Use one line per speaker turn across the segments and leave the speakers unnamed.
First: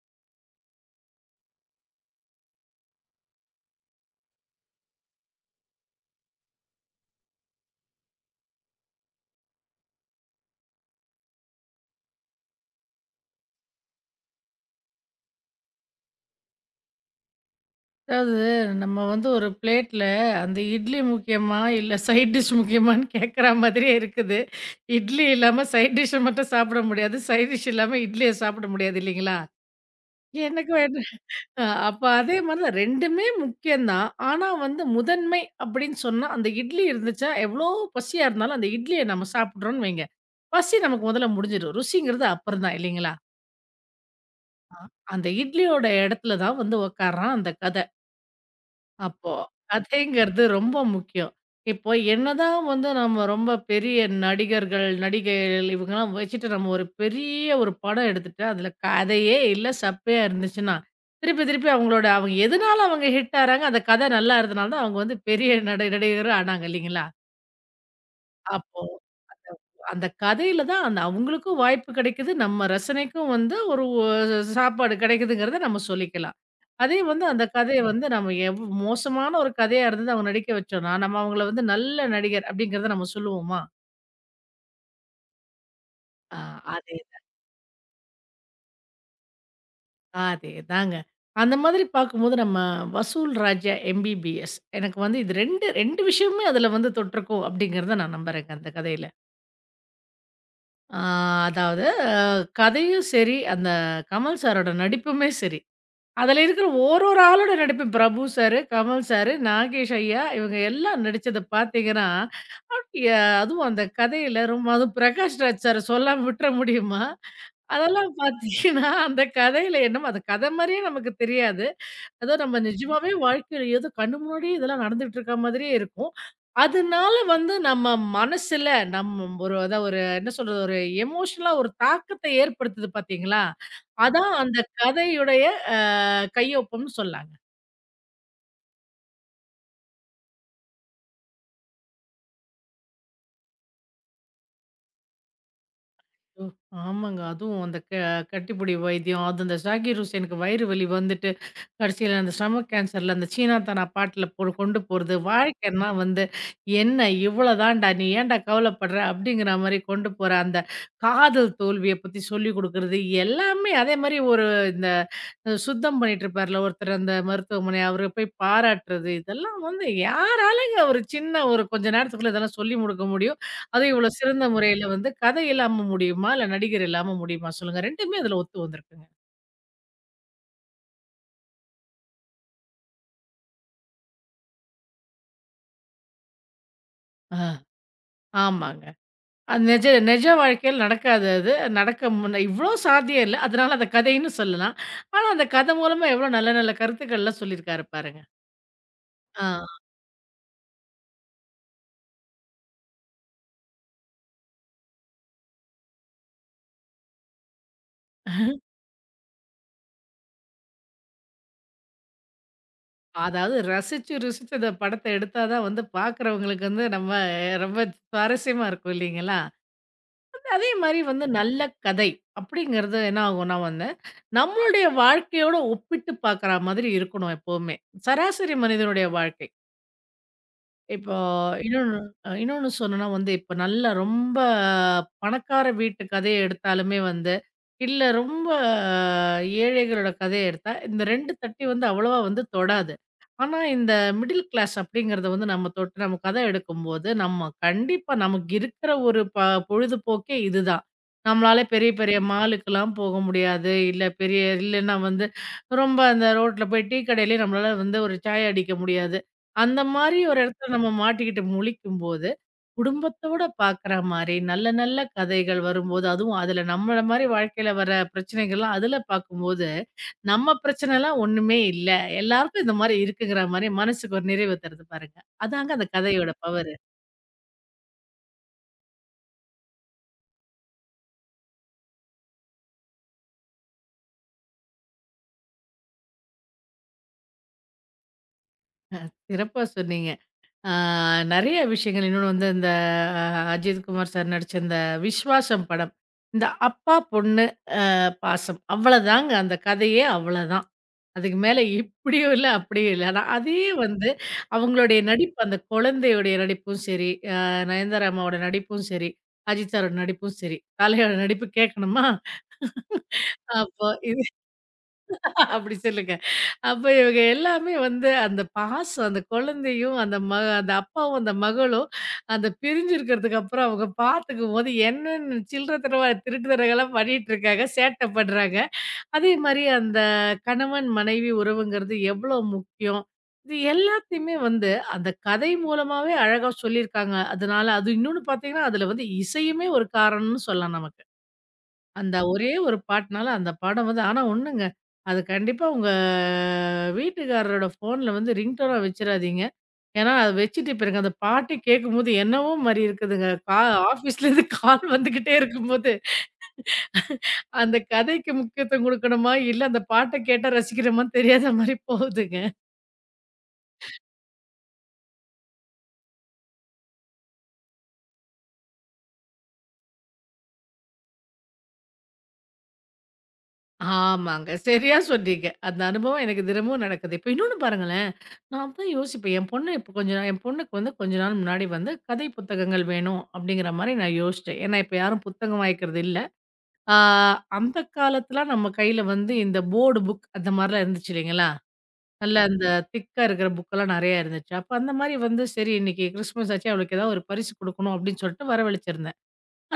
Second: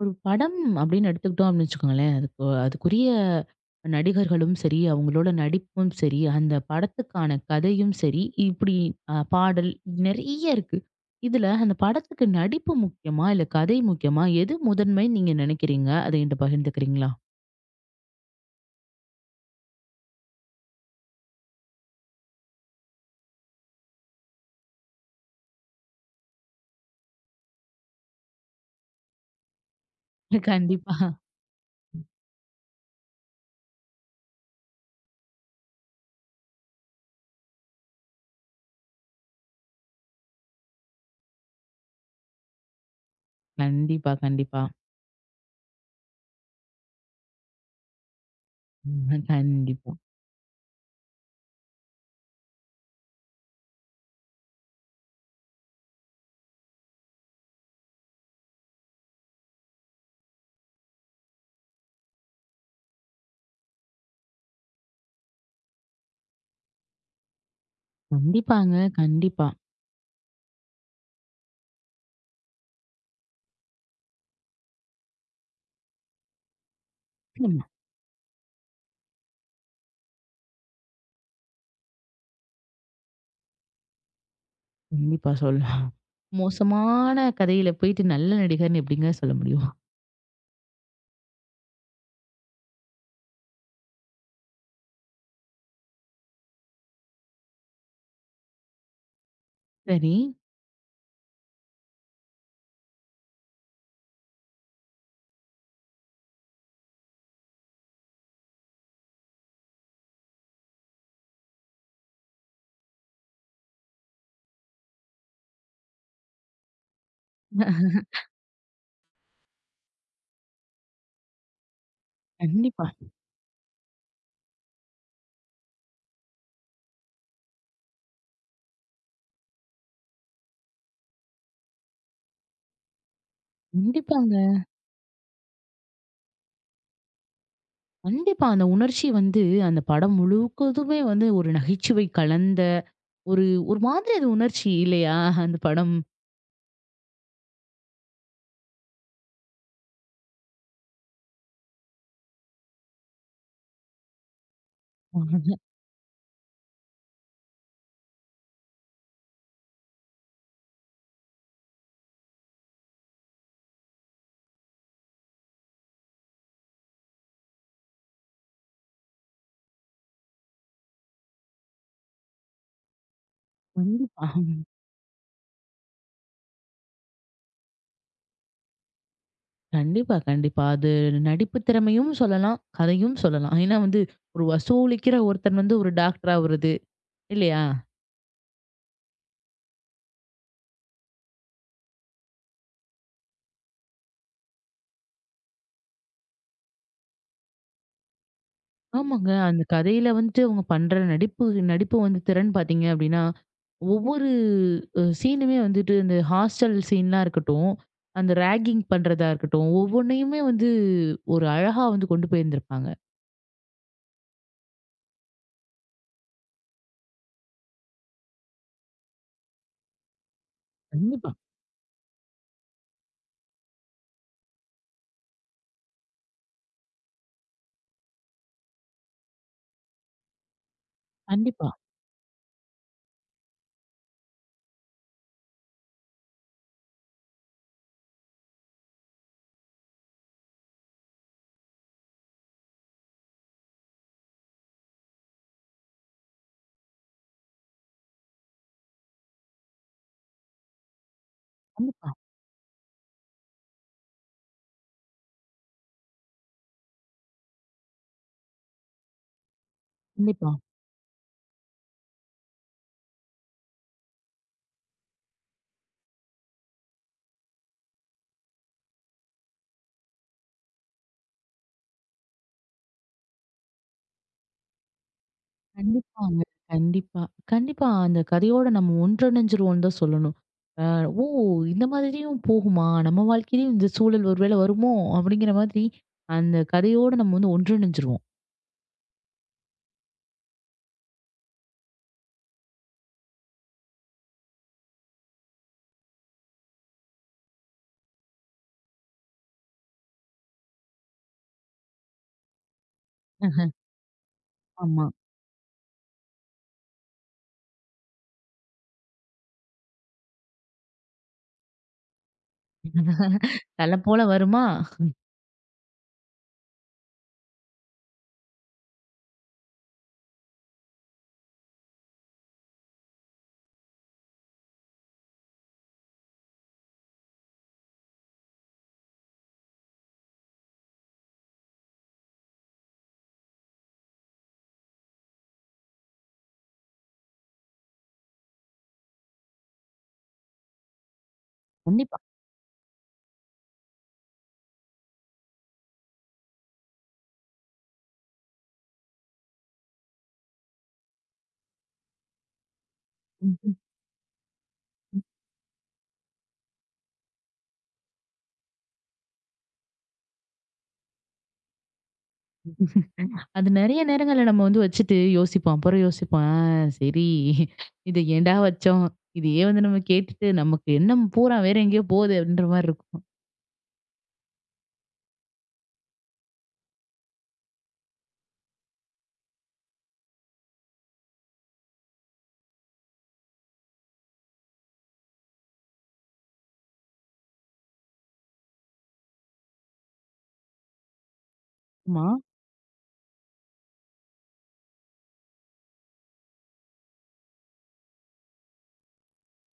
ஒரு படம் அப்படின்னு எடுத்துக்கிட்டோம் வச்சுக்கோங்களேன். அதுக்கு அதுக்குரிய நடிகர்களும் சரி, அவங்களோட நடிப்பும் சரி, அந்த படத்துக்கான கதையும் சரி, இப்படி பாடல் நெறைய இருக்கு. இதுல அந்த படத்துக்கு நடிப்பு முக்கியமா? இல்ல கதை முக்கியமா? எது முதன்மைன்னு நீங்க நினைக்கிறீங்க? அத என்கிட்ட பகிர்ந்துக்கிறீங்களா?
அதாவது நம்ம வந்து ஒரு பிளேட்ல அந்த இட்லி முக்கியமா? இல்ல சைட் டிஷ் முக்கியமான்னு கேட்குற மாதிரியே இருக்குது. இட்லி இல்லாம சைட் டிஷ்ஷ மட்டும் சாப்பிட முடியாது. சைட் டிஷ் இல்லாம இட்லிய சாப்பிட முடியாது இல்லைங்களா? எனக்கு
கண்டிப்பா.
வேணும். அப்ப அதே மாரி தான். 2மே முக்கியம் தான். ஆனா வந்து முதன்மை அப்படின்னு சொன்னா, அந்த இட்லி இருந்துச்சா எவ்வளோ பசியா இருந்தாலும் அந்த இட்லிய நம்ம சாப்பிடுறோம்ன்னு வைங்க. பசி நமக்கு முதல்ல முடிஞ்சிடும். ருசிங்கிறது அப்புறம் தான் இல்லைங்களா?
கண்டிப்பா, கண்டிப்பா.
அந்த இட்லியோட இடத்துல தான் வந்து உட்கார்றான் அந்த கத.
ம்.
அப்போ
கண்டிப்பா.
கதைங்கிறது ரொம்ப முக்கியம். இப்போ என்னதான் வந்து நம்ம ரொம்ப பெரிய நடிகர்கள், நடிகைகள் இவங்கலாம் வச்சுட்டு நம்ம ஒரு பெரிய ஒரு படம் எடுத்துட்டு, அதில கதையே இல்ல, சப்பையா இருந்துச்சுன்னா, திருப்பி திருப்பி அவங்களோட அவங்க எதனால அவங்க ஹிட் ஆறாங்க, அந்த கதை நல்லா இருந்தனால தான் அவங்க வந்து பெரிய நடிகர் ஆனாங்க இல்லைங்களா?
கண்டிப்பாங்க.
அப்போ
கண்டிப்பா.
அந்த கதையில தான் அந்த அவங்களுக்கும் வாய்ப்பு கிடைக்குது. நம்ம ரசனைக்கும் வந்து ஒரு சாப்பாடு கிடைக்குதுங்கிறத நம்ம சொல்லிக்கலாம். அதே வந்து அந்த
நிச்சயமா.
கதைய வந்து நம்ம மோசமான ஒரு கதையா இருந்தது அவங்க நடிக்க வச்சோம்னா, நம்ம அவங்கள வந்து நல்ல நடிகர் அப்படிங்கிறத நம்ம சொல்லுவோமா?
கண்டிப்பா சொல்லலாம்.
ஆ அதே
மோசமான கதையில போயிட்டு நல்ல நடிகர்ன்னு எப்படிங்க சொல்ல முடியும்?
அதேதாங்க. அந்த மாதிரி பார்க்கும்போது நம்ம வசூல் ராஜா எம்பிபிஎஸ். எனக்கு வந்து இது 2 விஷயமுமே அதில வந்து தொட்டிருக்கும் அப்படிங்கிறத நான் நம்புறேங்க அந்த கதையில.
சரி.
ஆ அதாவது கதையும் சரி, அந்த கமல் சாரோட நடிப்புமே சரி. அதுல இருக்கிற ஒரு ஒரு ஆளோட நடிப்பு பிரபு சாரு, கமல் சாரு, நாகேஷ் ஐயா இவங்க எல்லாம் நடிச்சத பார்த்தீங்கன்னா, அப்படியா அதுவும் அந்த கதையில ரொம்ப அதுவும் பிரகாஷ் ராஜ் சார சொல்லாம விட்டுற முடியுமா? அதெல்லாம் பார்த்தீங்கன்னா, அந்த கதையில என்னமோ அந்த கதை மாரியே நமக்கு தெரியாது. அதான் நம்ம
கண்டிப்பா.
நிஜமாவே வாழ்க்கையில ஏதோ கண்ணு முன்னாடியே இதெல்லாம் நடந்துட்டு இருக்க மாதிரியே இருக்கும். அதனால வந்து நம்ம மனசுல நம்ம ஒரு அதான் ஒரு என்ன சொல்றது? ஒரு எமோஷனலா ஒரு தாக்கத்த ஏற்படுத்துது பார்த்தீங்களா? அதான்
கண்டிப்பாங்க.
அந்த கதையுடைய அ கையொப்பம்னு சொல்லாங்க.
கண்டிப்பா. அந்த உணர்ச்சி வந்து அந்த படம் முழுவதுமே வந்து ஒரு நகைச்சுவை கலந்த ஒரு ஒரு மாதிரி அது உணர்ச்சி இல்லையா? அந்த படம்.
ஓ! ஆமாங்க. அதுவும் அந்த கட்டிப்புடி வைத்தியம், அது அந்த ஜாகீர் ஹுசேனுக்கு வயிறு வலி வந்துட்டு, கடைசியில அந்த ஸ்டொமக் கேன்சர்ல அந்த சீனாத்தானா பாட்டுல கொண்டு போறது. வாழ்க்கைன்னா வந்து, "என்ன இவ்வளோதான்டா, நீ ஏன்டா கவலைப்படுற?" அப்படிங்கிற மாரி கொண்டு போற அந்த காதல் தோல்விய பத்தி சொல்லிக் குடுக்குறது, எல்லாமே அதே மாரி ஒரு இந்த சுத்தம் பண்ணிட்டு இருப்பார்ல ஒருத்தர் அந்த மருத்துவமனை, அவர போய் பாராட்டுறது, இதெல்லாம் வந்து யாராலங்க ஒரு சின்ன ஒரு கொஞ்ச நேரத்துக்குள்ள இதெல்லாம் சொல்லி முடிக்க முடியும்? அதுவும் இவ்வளோ
கண்டிப்பா.
சிறந்த முறையில வந்து கதை இல்லாம முடியுமா? இல்ல நடிகர் இல்லாம முடியுமா? சொல்லுங்க. 2மே அதுல ஒத்து வந்திருக்குங்க.
கண்டிப்பா, கண்டிப்பா. அது நடிப்பு திறமையும் சொல்லலாம், கதையும் சொல்லலாம். ஏன்னா வந்து ஒரு வசூலிக்கிற ஒருத்தன் வந்து ஒரு டாக்டர் ஆவுறது
ஆ,
இல்லையா?
ஆமாங்க. அது நிஜ நிஜ வாழ்க்கையில நடக்காது அது. நடக்க முன்ன இவ்ளோ சாத்தியம் இல்ல. அதனால அத கதைன்னு சொல்லலாம். ஆனா, அந்த கதை மூலமா எவ்ளோ நல்ல நல்ல கருத்துக்கள்லாம் சொல்லியிருக்காரு பாருங்க.
ஆமாங்க.
ஆ.
அந்த கதையில வந்துட்டு அவங்க பண்ற நடிப்பு நடிப்பு வந்து திறன் பார்த்தீங்க அப்டின்னா, ஒவ்வொரு சீனுமே வந்துட்டு இந்த ஹாஸ்டல் சீன்லாம் இருக்கட்டும், அந்த ராகிங் பண்றதா இருக்கட்டும், ஒவ்வொன்னையுமே வந்து ஒரு அழகா வந்து கொண்டு போயிருந்திருப்பாங்க.
அதாவது ரசிச்சு, ருசிச்சு அந்த படத்த எடுத்தா தான் வந்து பாக்குறவங்களுக்கு வந்து நம்ம ரொம்ப சுவாரஸ்யமா இருக்கும் இல்லைங்களா? அதே மாரி வந்து
கண்டிப்பா,
நல்ல கதை அப்படிங்கிறது என்ன ஆகும்னா வந்து, நம்மளுடைய வாழ்க்கையோட ஒப்பிட்டு பார்க்குற மாதிரி இருக்கணும் எப்பவுமே. சராசரி மனிதனுடைய வாழ்க்கை. இப்போ
கண்டிப்பா,
இன்னொன்னு இன்னொன்னு சொன்னோம்னா வந்து, இப்ப நல்லா ரொம்ப பணக்கார வீட்டு கதைய எடுத்தாலுமே வந்து, இல்ல ரொம்ப ஏழைகளோட கதைய எடுத்தா, இந்த 2 தட்டி வந்து அவ்வளவா வந்து தொடாது. ஆனா இந்த மிடில் கிளாஸ் அப்படிங்கிறத வந்து நம்ம தொட்டு நம்ம கதை எடுக்கும்போது, நம்ம கண்டிப்பா நமக்கு இருக்கிற ஒரு பொழுதுபோக்கே இதுதான். நம்மளால பெரிய
கண்டிப்பா,
பெரிய மாலுக்கெல்லாம் போக முடியாது. இல்ல பெரிய இல்லன்னா வந்து ரொம்ப அந்த ரோட்ல போய் டீ கடையிலயே நம்மளால வந்து ஒரு சாய் அடிக்க முடியாது. அந்த மாரி ஒரு
கண்டிப்பா,
இடத்துல நம்ம மாட்டிக்கிட்டு முழிக்கும்போது, குடும்பத்தோட பார்க்குற மாரி நல்ல நல்ல கதைகள் வரும்போது, அதுவும் அதுல நம்மள மாரி வாழ்க்கையில வர பிரச்சனைகள்லாம் அதுல பார்க்கும்போது, நம்ம பிரச்சனைலாம் ஒண்ணுமே இல்ல. எல்லாருக்கும் இந்த மாரி இருக்குங்கிற மாரி மனசுக்கு ஒரு நிறைவு தருது பாருங்க. அதாங்க அந்த கதையோட
கண்டிப்பாங்க.
பவரு.
கண்டிப்பா. கண்டிப்பா. அந்த கதையோட நம்ம ஒன்றிணைஞ்சிருவோம்னு தான் சொல்லணும். அ "ஓ! இந்த மாதிரியும் போகுமா? நம்ம வாழ்க்கையிலயும் இந்த சூழல் ஒரு வேளை வருமோ?" அப்படிங்கிற மாதிரி அந்த கதையோட நம்ம வந்து ஒன்றிணைஞ்சிருவோம்.
சிறப்பா சொன்னீங்க. ஆ நெறைய விஷயங்கள் இன்னொன்னு வந்து இந்த அ அஜித்குமார் சார் நடிச்ச இந்த விஸ்வாசம் படம். இந்த அப்பா, பொண்ணு பாசம். அவ்வளதாங்க. அந்த கதையே அவ்வளதான். அதுக்கு மேல இப்படியும் இல்ல, அப்படியும் இல்ல. ஆனா அதே வந்து அவங்களுடைய
ஆமா.
நடிப்பு, அந்த குழந்தையுடைய நடிப்பும் சரி, நயன்தாராமாவோட நடிப்பும் சரி, அஜித் சாரோட நடிப்பும் சரி, காளையோட நடிப்பு கேட்கணுமா? அப்போ
தல போல
இது
வருமா?
அப்படி சொல்லுங்க. அப்ப இவங்க எல்லாமே வந்து அந்த பாசம், அந்த குழந்தையும், அந்த அப்பாவும், அந்த மகளும் அந்த பிரிஞ்சிருக்கிறதுக்கு அப்புறம் அவங்க பார்த்துக்கும்போது என்னென்ன சில்லற தனமா, திருட்டுத்தனங்கள்லாம் பண்ணிட்டு இருக்காங்க, சேட்டை பண்றாங்க. அதே மாரி அந்த கணவன், மனைவி உறவுங்கிறது எவ்வளோ முக்கியம்? இது எல்லாத்தையுமே வந்து அந்த கதை மூலமாவே அழகா சொல்லியிருக்காங்க. அதனால அது இன்னொன்னு பார்த்தீங்கன்னா, அதுல வந்து இசையுமே ஒரு காரணம்னு சொல்லலாம் நமக்கு. அந்த
கண்டிப்பா.
ஒரே ஒரு பாட்டுனால அந்த படம் வந்து ஆனா ஒண்ணுங்க, அது கண்டிப்பா உங்க வீட்டுக்காரரோட ஃபோன்ல வந்து ரிங்டோனா வச்சுறாதீங்க. ஏன்னா, அத வச்சுட்டு பிறகு அந்த பாட்டே கேட்கும்போது என்னவோ மாரி இருக்குதுங்க.
ம்.
ஆஃபீஸ்லேருந்து கால்
ம்.
வந்துகிட்டே இருக்கும்போது அந்த கதைக்கு முக்கியத்துவம் குடுக்கணுமா? இல்ல அந்த பாட்ட கேட்டா ரசிக்கிறோமான்னு தெரியாத மாரி போகுதுங்க.
அது நெறைய நேரங்கள்ல நம்ம வந்து வச்சுட்டு யோசிப்போம். அப்புறம் யோசிப்போம். ஆ சரி இத ஏன்டா வச்சோம்? இதையே வந்து நம்ம கேட்டுட்டு நமக்கு எண்ணம் பூரா வேற எங்கேயோ போகுது அப்படின்ற மாரி இருக்கும்.
ஆமாங்க. சரியா சொன்னீங்க. அந்த அனுபவம் எனக்கு தினமும் நடக்குது. இப்ப இன்னொன்னு பாருங்களேன், நான் அப்பதான் யோசிப்பேன். என் பொண்ணு இப்ப கொஞ்ச நாள் என் பொண்ணுக்கு வந்து கொஞ்ச நாள் முன்னாடி வந்து கதை புத்தகங்கள் வேணும் அப்படிங்கிற மாரி நான் யோசிச்சேன். ஏன்னா இப்ப யாரும் புத்தகம் வாங்கிக்கிறது இல்ல. ஆ அந்த காலத்துலாம் நம்ம கையில வந்து இந்த போர்டு புக் அந்த மாரிலாம் இருந்துச்சு இல்லைங்களா?
ஆமா.
நல்ல அந்த திக்கா இருக்கிற புக்கெல்லாம் நெறையா இருந்துச்சு. அப்ப அந்த மாரி வந்து சரி இன்னைக்கு கிறிஸ்மஸ் ஆச்சு அவளுக்கு ஏதாவது ஒரு பரிசு குடுக்கணும் அப்படின்னு சொல்லிட்டு வரவழிச்சிருந்தேன்.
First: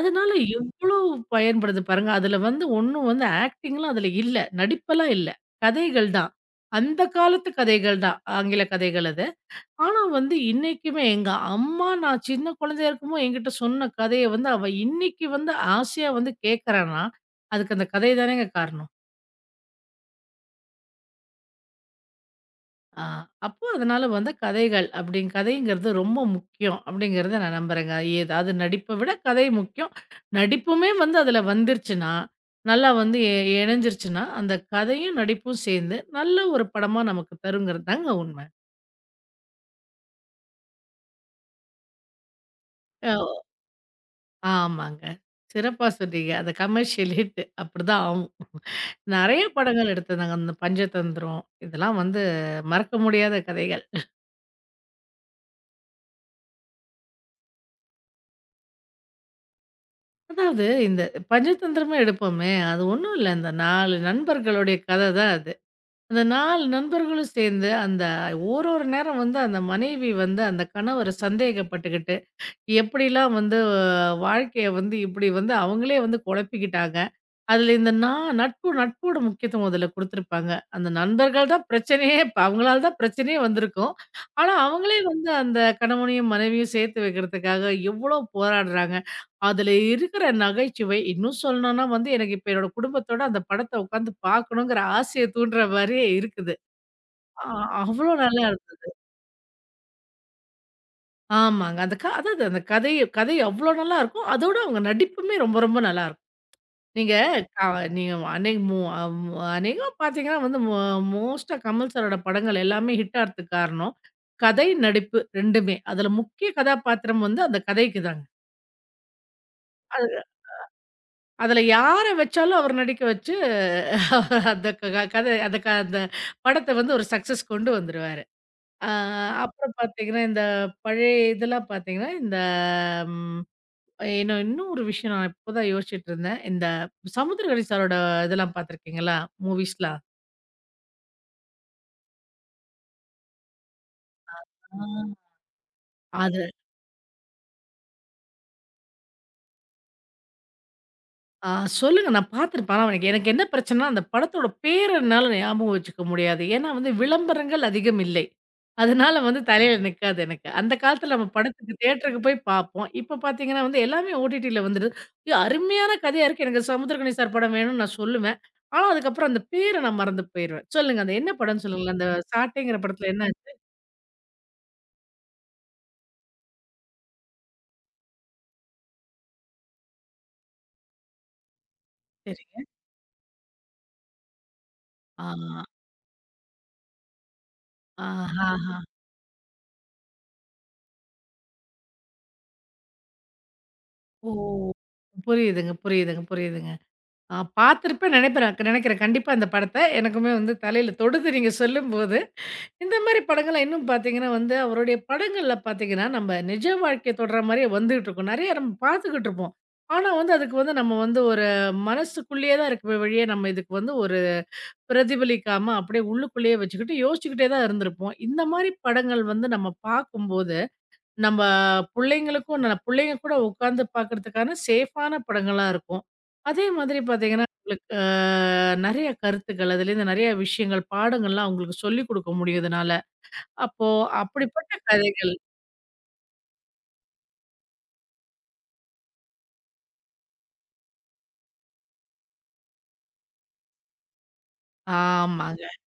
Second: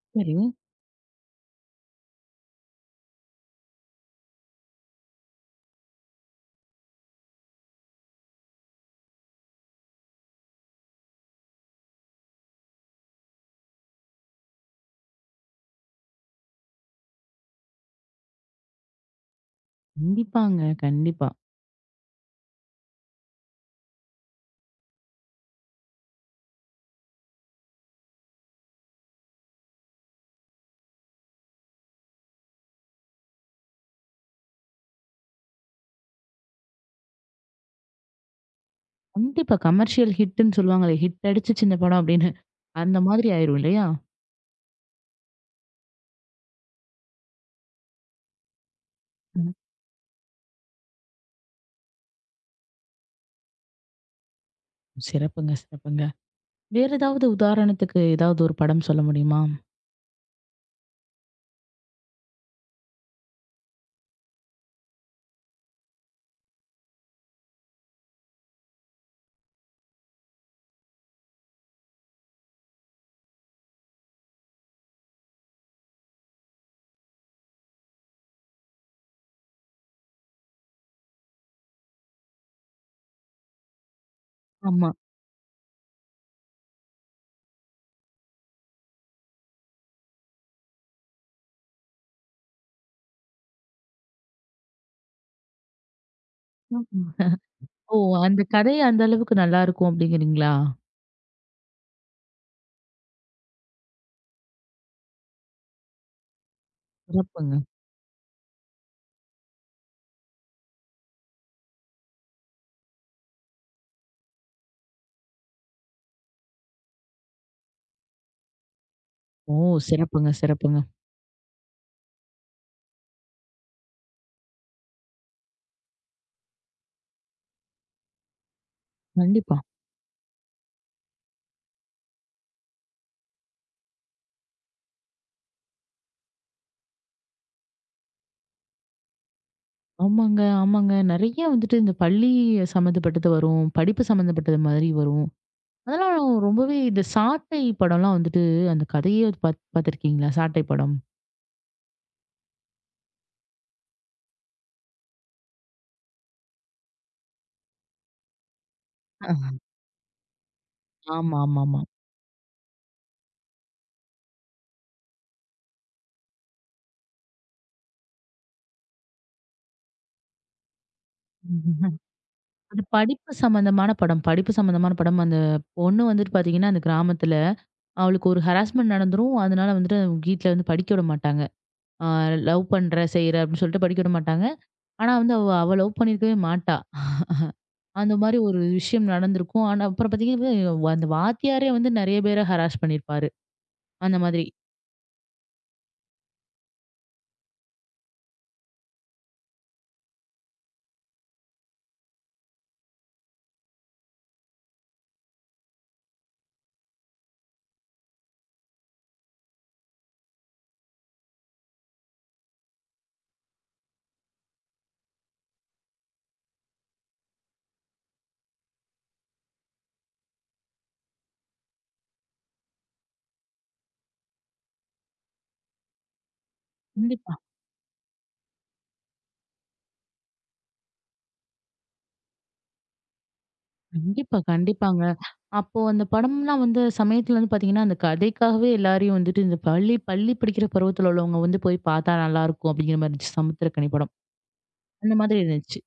அதனால
சரி.
எவ்ளோ பயன்படுது பாருங்க. அதுல வந்து ஒண்ணும் வந்து ஆக்டிங்லாம் அதுல இல்ல. நடிப்பெல்லாம் இல்ல. கதைகள் தான். அந்த காலத்து கதைகள் தான். ஆங்கில கதைகள் அது. ஆனா வந்து இன்னைக்குமே எங்க அம்மா நான் சின்ன குழந்தையா இருக்கும்போது என்கிட்ட சொன்ன கதைய வந்து அவ இன்னைக்கு வந்து ஆசையா வந்து கேட்கறான்னா, அதுக்கு அந்த கதை தானேங்க காரணம்.
கண்டிப்பாங்க. கண்டிப்பா.
ஆ, அப்போ அதனால வந்து கதைகள் அப்படிங் கதைங்கிறது ரொம்ப முக்கியம் அப்படிங்கிறத நான் நம்புறேங்க. ஏதாவது நடிப்பை விட கதை முக்கியம். நடிப்புமே வந்து அதுல வந்துருச்சுன்னா, நல்லா வந்து இணைஞ்சிருச்சுன்னா, அந்த கதையும் நடிப்பும் சேர்ந்து நல்ல ஒரு படமா நமக்கு தருங்கிறது தாங்க உண்மை.
கண்டிப்பா கமர்ஷியல் ஹிட்ன்னு சொல்லுவாங்களே, ஹிட் அடிச்சுச்சு இந்த படம் அப்படின்னு. அந்த
அ
மாதிரி ஆயிரும் இல்லையா?
ஆமாங்க. சிறப்பா சொன்னீங்க. அந்த கமர்ஷியல் ஹிட் அப்படிதான் ஆகும். நெறைய
ம்.
படங்கள் எடுத்ததாங்க. அந்த பஞ்சதந்திரம் இதெல்லாம் வந்து மறக்க முடியாத கதைகள்.
சிறப்புங்க, சிறப்புங்க. வேற ஏதாவது உதாரணத்துக்கு ஏதாவது ஒரு படம் சொல்ல முடியுமா?
அதாவது இந்த பஞ்சதந்திரமா எடுப்போமே, அது ஒண்ணும் இல்ல. அந்த 4 நண்பர்களுடைய கத தான் அது. அந்த 4 நண்பர்களும் சேர்ந்து அந்த ஒரு ஒரு நேரம் வந்து அந்த மனைவி வந்து அந்த கணவர சந்தேகப்பட்டுக்கிட்டு, எப்படிலாம் வந்து வாழ்க்கைய வந்து இப்படி வந்து அவங்களே வந்து குழப்பிக்கிட்டாங்க. அதுல இந்த நட்பு நட்போட முக்கியத்துவம் அதுல குடுத்துருப்பாங்க. அந்த நண்பர்கள் தான் பிரச்சனையே இப்ப அவங்களால தான் பிரச்சனையே வந்திருக்கும். ஆனா,
ஆமா.
அவங்களே வந்து அந்த கணவனையும், மனைவியும் சேர்த்து வைக்கிறதுக்காக எவ்வளோ போராடுறாங்க. அதுல இருக்கிற நகைச்சுவை இன்னும் சொல்லணும்னா வந்து எனக்கு இப்ப என்னோட குடும்பத்தோட அந்த படத்த உட்காந்து பார்க்கணுங்கிற ஆசைய தூண்டுற மாரியே இருக்குது.
ம். ம்.
ஆ
ஓ!
அவ்ளோ நல்லா
அந்த கதை
இருக்கும்.
அந்த அளவுக்கு நல்லாருக்கும் அப்படிங்கிறீங்களா?
ஆமாங்க. அந்த க அதாவது அந்த கதை கதை அவ்ளோ நல்லாருக்கும். அதோட அவங்க நடிப்புமே ரொம்ப ரொம்ப நல்லா இருக்கும். நீங்க
சிறப்புங்க.
அ நீங்க அன்னைக்கு மு அ மு அநேகமா பார்த்தீங்கன்னா வந்து மோஸ்ட்டா கமல் சாரோட படங்கள் எல்லாமே ஹிட் ஆறதுக்கு காரணம், கதை, நடிப்பு 2மே. அதுல முக்கிய கதாபாத்திரம் வந்து அந்த கதைக்கு தாங்க.
ஓ!
அது
சிறப்புங்க, சிறப்புங்க.
அதுல யார வச்சாலும் அவர் நடிக்க வச்சு அவர் அந்த க கத அந்த க அந்த படத்த வந்து ஒரு சக்சஸ் கொண்டு வந்துருவாரு. அ
கண்டிப்பா.
அப்புறம் பார்த்தீங்கன்னா, இந்த பழைய இதெல்லாம் பார்த்தீங்கன்னா, இந்த ம் இன்னும் இன்னும் ஒரு விஷயம் நான் இப்போதான் யோசிச்சுட்டு இருந்தேன். இந்த சமுத்திரக்கனி சாரோட இதெல்லாம் பார்த்துருக்கீங்களா? மூவிஸ்லாம்.
ஆமாங்க, ஆமாங்க. நெறைய வந்துட்டு இந்த பள்ளி சம்மந்தப்பட்டது வரும். படிப்பு சம்மந்தப்பட்டது
ஆ.
மாதிரி வரும். அதெல்லாம்
அது
ரொம்பவே இந்த சாட்டை படம்லாம் வந்துட்டு அந்த கதையே பாத்துருக்கீங்களா? சாட்டை படம்.
ஆ சொல்லுங்க நான் பார்த்துருப்பேன். ஆனா எனக்கு எனக்கு என்ன பிரச்சனைன்னா, அந்த படத்தோட பேர என்னால ஞாபகம் வச்சுக்க முடியாது. ஏன்னா வந்து விளம்பரங்கள் அதிகம் இல்லை. அதனால வந்து
ஆஹ்.
தலையில நிக்காது எனக்கு. அந்த காலத்துல நம்ம
ஆமா, ஆமா,
படத்துக்கு
ஆமா.
தியேட்டருக்கு போய் பார்ப்போம். இப்ப பார்த்தீங்கன்னா வந்து எல்லாமே ஓடிடில வந்துடுது. ஐயோ! அருமையான கதையா இருக்கு. எனக்கு சமுத்திரக்கனி சார் படம் வேணும்னு நான் சொல்லுவேன். ஆனா அதுக்கப்புறம் அந்த பேர நான் மறந்து போயிருவேன். சொல்லுங்க அந்த என்ன படம்ன்னு
ம்ஹும்.
சொல்லுங்களேன்? அந்த சாட்டைங்கிற
அது
படத்துல என்ன?
படிப்பு சம்மந்தமான படம். படிப்பு சம்மந்தமான படம். அந்த பொண்ணு வந்துட்டு பாத்தீங்கன்னா, அந்த கிராமத்துல அவளுக்கு ஒரு ஹராஸ்மென்ட் நடந்துரும். அதனால வந்துட்டு அவங்க வீட்ல வந்து படிக்க விட மாட்டாங்க. அ
சரிங்க.
லவ் பண்ற, செய்ற அப்படின்னு சொல்லிட்டு படிக்க விட மாட்டாங்க. ஆனா
ஆ.
வந்து அவ அவ லவ் பண்ணியிருக்கவே மாட்டா. அந்த மாரி ஒரு
ஆஹஹா.
விஷயம் நடந்திருக்கும். ஆனா அப்புறம் பார்த்தீங்கன்னா, அந்த வாத்தியாரே வந்து நெறைய பேர ஹராஸ் பண்ணியிருப்பாரு. அந்த
ஓ!
மாதிரி.
புரியுதுங்க, புரியுதுங்க, புரியுதுங்க. பார்த்துருப்பேன் நினைப்பேன் நினைக்கிறேன். கண்டிப்பா அந்த படத்த. எனக்குமே வந்து தலையில தொடுது நீங்க சொல்லும்போது. இந்த மாரி படங்கள்லாம் இன்னும் பார்த்தீங்கன்னா வந்து, அவருடைய படங்கள்ல பார்த்தீங்கன்னா, நம்ம நிஜ வாழ்க்கைய தொடுற மாரியே வந்துகிட்டு இருக்கும். நெறைய நம்ம பார்த்துக்கிட்டு இருப்போம். ஆனா வந்து அதுக்கு வந்து நம்ம வந்து ஒரு மனசுக்குள்ளேயே தான் இருக்குமே வழிய, நம்ம இதுக்கு வந்து ஒரு பிரதிபலிக்காம அப்படியே உள்ளுக்குள்ளேயே வச்சுக்கிட்டு யோசிச்சுக்கிட்டே தான் இருந்திருப்போம். இந்த மாரி படங்கள் வந்து நம்ம பார்க்கும்போது நம்ப புள்ளைங்களுக்கும் ந புள்ளைங்க கூட உட்காந்து பார்க்கறதுக்கான சேஃபான படங்களா இருக்கும். அதே மாதிரி
கண்டிப்பா,
பார்த்தீங்கன்னா, உங்களுக்கு நெறைய கருத்துக்கள், அதுலேருந்து நெறைய விஷயங்கள், பாடங்கள்லாம் அவங்களுக்கு சொல்லிக் குடுக்க முடியும் இதனால. அப்போ
கண்டிப்பா,
அப்படிப்பட்ட
கண்டிப்பாங்க.
கதைகள்
அப்போ அந்த படம்லாம் வந்த சமயத்துல வந்து பார்த்தீங்கன்னா, அந்த கதைக்காகவே எல்லாரையும் வந்துட்டு இந்த பள்ளி பள்ளி படிக்கிற பருவத்துல உள்ளவங்க வந்து போய் பார்த்தா நல்லாருக்கும் அப்படிங்கிற மாரி இருந்துச்சு. சமுத்திரக்கனி படம். அந்த மாதிரி
ஆமாங்க.
இருந்துச்சு.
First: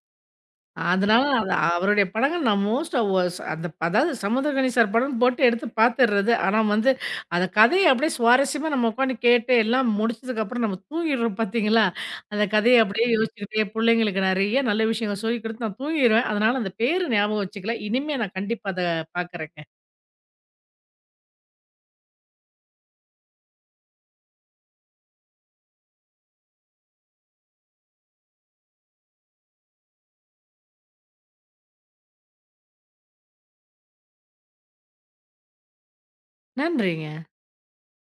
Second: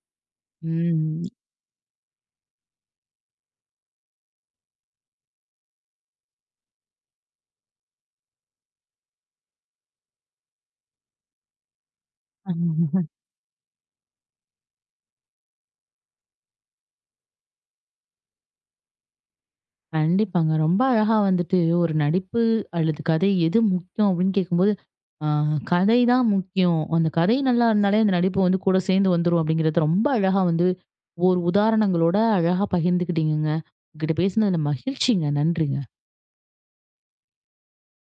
அதனால அது அவருடைய படங்கள் நான் மோஸ்ட்டா ஒ ஸ் அந்த அதாவது சமுத்திரக்கனி சார் படம்னு போட்டு எடுத்து பாத்துர்றது. ஆனா வந்து, அந்த கதைய அப்படியே சுவாரஸ்யமா நம்ம உட்காந்து கேட்டு எல்லாம் முடிச்சதுக்கப்புறம் நம்ம தூங்கிடுறோம் பாத்தீங்களா? அந்த கதைய அப்படியே
ம்.
யோசிச்சுக்கிட்டே பிள்ளைங்களுக்கு நெறைய நல்ல விஷயங்கள் சொல்லிக் குடுத்து நான் தூங்கிருவேன். அதனால அந்த பேரு ஞாபகம் வச்சுக்கல. இனிமே நான் கண்டிப்பா அத பாக்குறேங்க.
கண்டிப்பாங்க. ரொம்ப அழகா வந்துட்டு ஒரு நடிப்பு அல்லது கதை எது முக்கியம் அப்படின்னு கேட்கும்போது, ஆ கதை தான் முக்கியம். அந்த கதை நல்லா இருந்தாலே அந்த நடிப்பு வந்து கூட சேர்ந்து வந்துரும் அப்படிங்கிறத ரொம்ப அழகா வந்து ஒரு உதாரணங்களோட அழகா பகிர்ந்துக்கிட்டீங்கங்க. உங்ககிட்ட பேசினதுல மகிழ்ச்சிங்க. நன்றிங்க.
நன்றிங்க.